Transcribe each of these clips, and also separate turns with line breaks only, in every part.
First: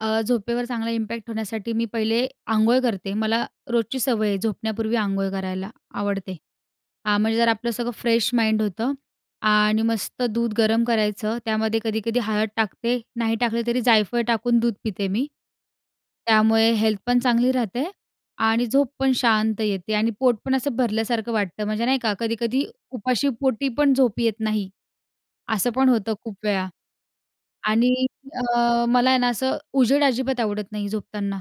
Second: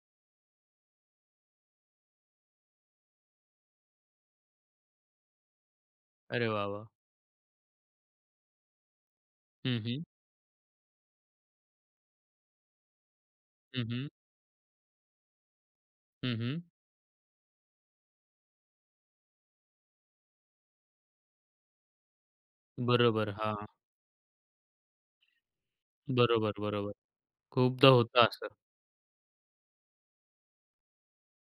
अ, झोपेवर चांगला इम्पॅक्ट होण्यासाठी मी पहिले, अंघोळ करते मला, रोजची सवय आहे झोपण्यापूर्वी आंघोळ करायला, आवडते.
अरे वा! वा!
आ, म्हणजे जर आपलं सगळं फ्रेश माइंड होतं.
हं,
आणि
हं.
मस्त दूध गरम करायचं, त्यामध्ये कधी-कधी हळद टाकते नाही टाकले तरी
हं, हं.
जायफळ टाकून दूध पिते मी.
हं, हं.
त्यामुळे हेल्थ पण चांगली राहते आणि झोप पण शांत येते आणि पोट पण असं भरल्यासारखं वाटतं म्हणजे नाही का? कधी-कधी उपाशी
बरोबर. हां.
पोटी पण झोप येत नाही. असं पण होतं खूप
बरोबर,
वेळा.
बरोबर. खूपदा
आणि
होतं असं.
अ, मला आहे ना असं उजेड अजिबात आवडत नाही झोपताना.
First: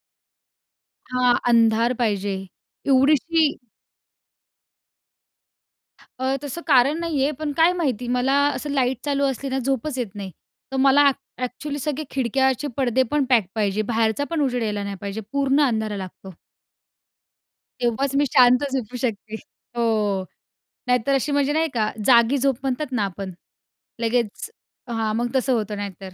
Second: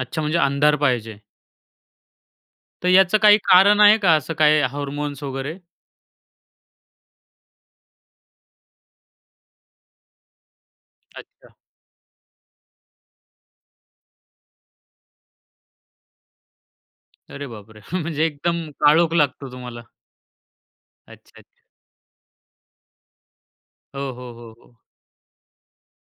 अच्छा. म्हणजे अंधार पाहिजे.
हां. अंधार पाहिजे.
तर याचं काही
एवढीशी
कारण आहे का असं काही हार्मोन्स वगैरे?
अ, तसं कारण नाहीये पण काय माहिती मला असं लाईट चालू असली ना झोपच येत नाही. तर मला,
अच्छा.
एक्चुअली सगळे खिडक्याचे पडदे पण पॅक पाहिजे, बाहेरचा पण उजेड यायला नाही पाहिजे पूर्ण अंधारा लागतो.
अरे बापरे!
तेव्हाच मी
म्हणजे
शांत
एकदम
झोपू
काळोख
शकते.
लागतो तुम्हाला.
हो. नाहीतर अशी
अच्छा,
म्हणजे
अच्छा.
नाही का? जागी झोप म्हणतात ना आपण,
हो, हो,
लगेच,
हो, हो.
हां मग तसं होतं नाहीतर.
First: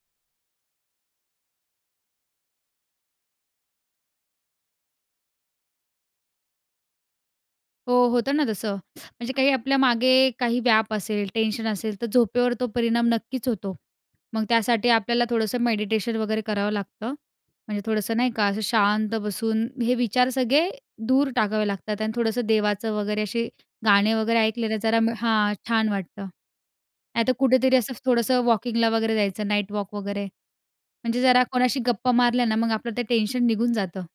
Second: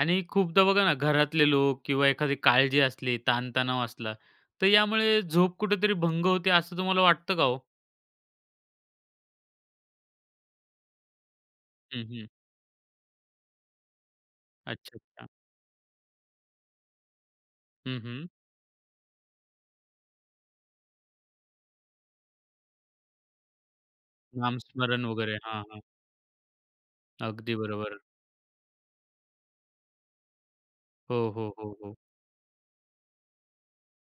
आणि खूपदा बघा ना घरातले लोक किंवा एखादी काळजी असली ताण तणाव असला, तर यामुळे झोप कुठेतरी भंग होते असं तुम्हाला वाटतं का हो?
हो. होतं ना तसं, म्हणजे काही आपल्या मागे काही व्याप असेल टेन्शन असेल
हं,
तर
हं.
झोपेवर तो परिणाम नक्कीच होतो. मग त्यासाठी
अच्छा,
आपल्याला
अच्छा.
थोडंसं मेडिटेशन वगैरे करावं लागतं. म्हणजे
हं,
थोडंसं
हं.
नाही का, असं शांत बसून हे विचार सगळे, दूर टाकावे लागतात आणि थोडंसं देवाचं वगैरे अशे गाणे वगैरे ऐकलेले जरा
नामस्मरण वगैरे.
हां.
हां, हां.
छान वाटतं. नाहीत,
अगदी
कुठेतरी असं
बरोबर.
थोडंसं वॉकिंग ला वगैरे जायचं नाईट वॉक वगैरे.
हो,
म्हणजे जरा
हो, हो,
कोणाशी
हो.
गप्पा मारल्या ना, मग आपलं ते टेन्शन निघून जातं.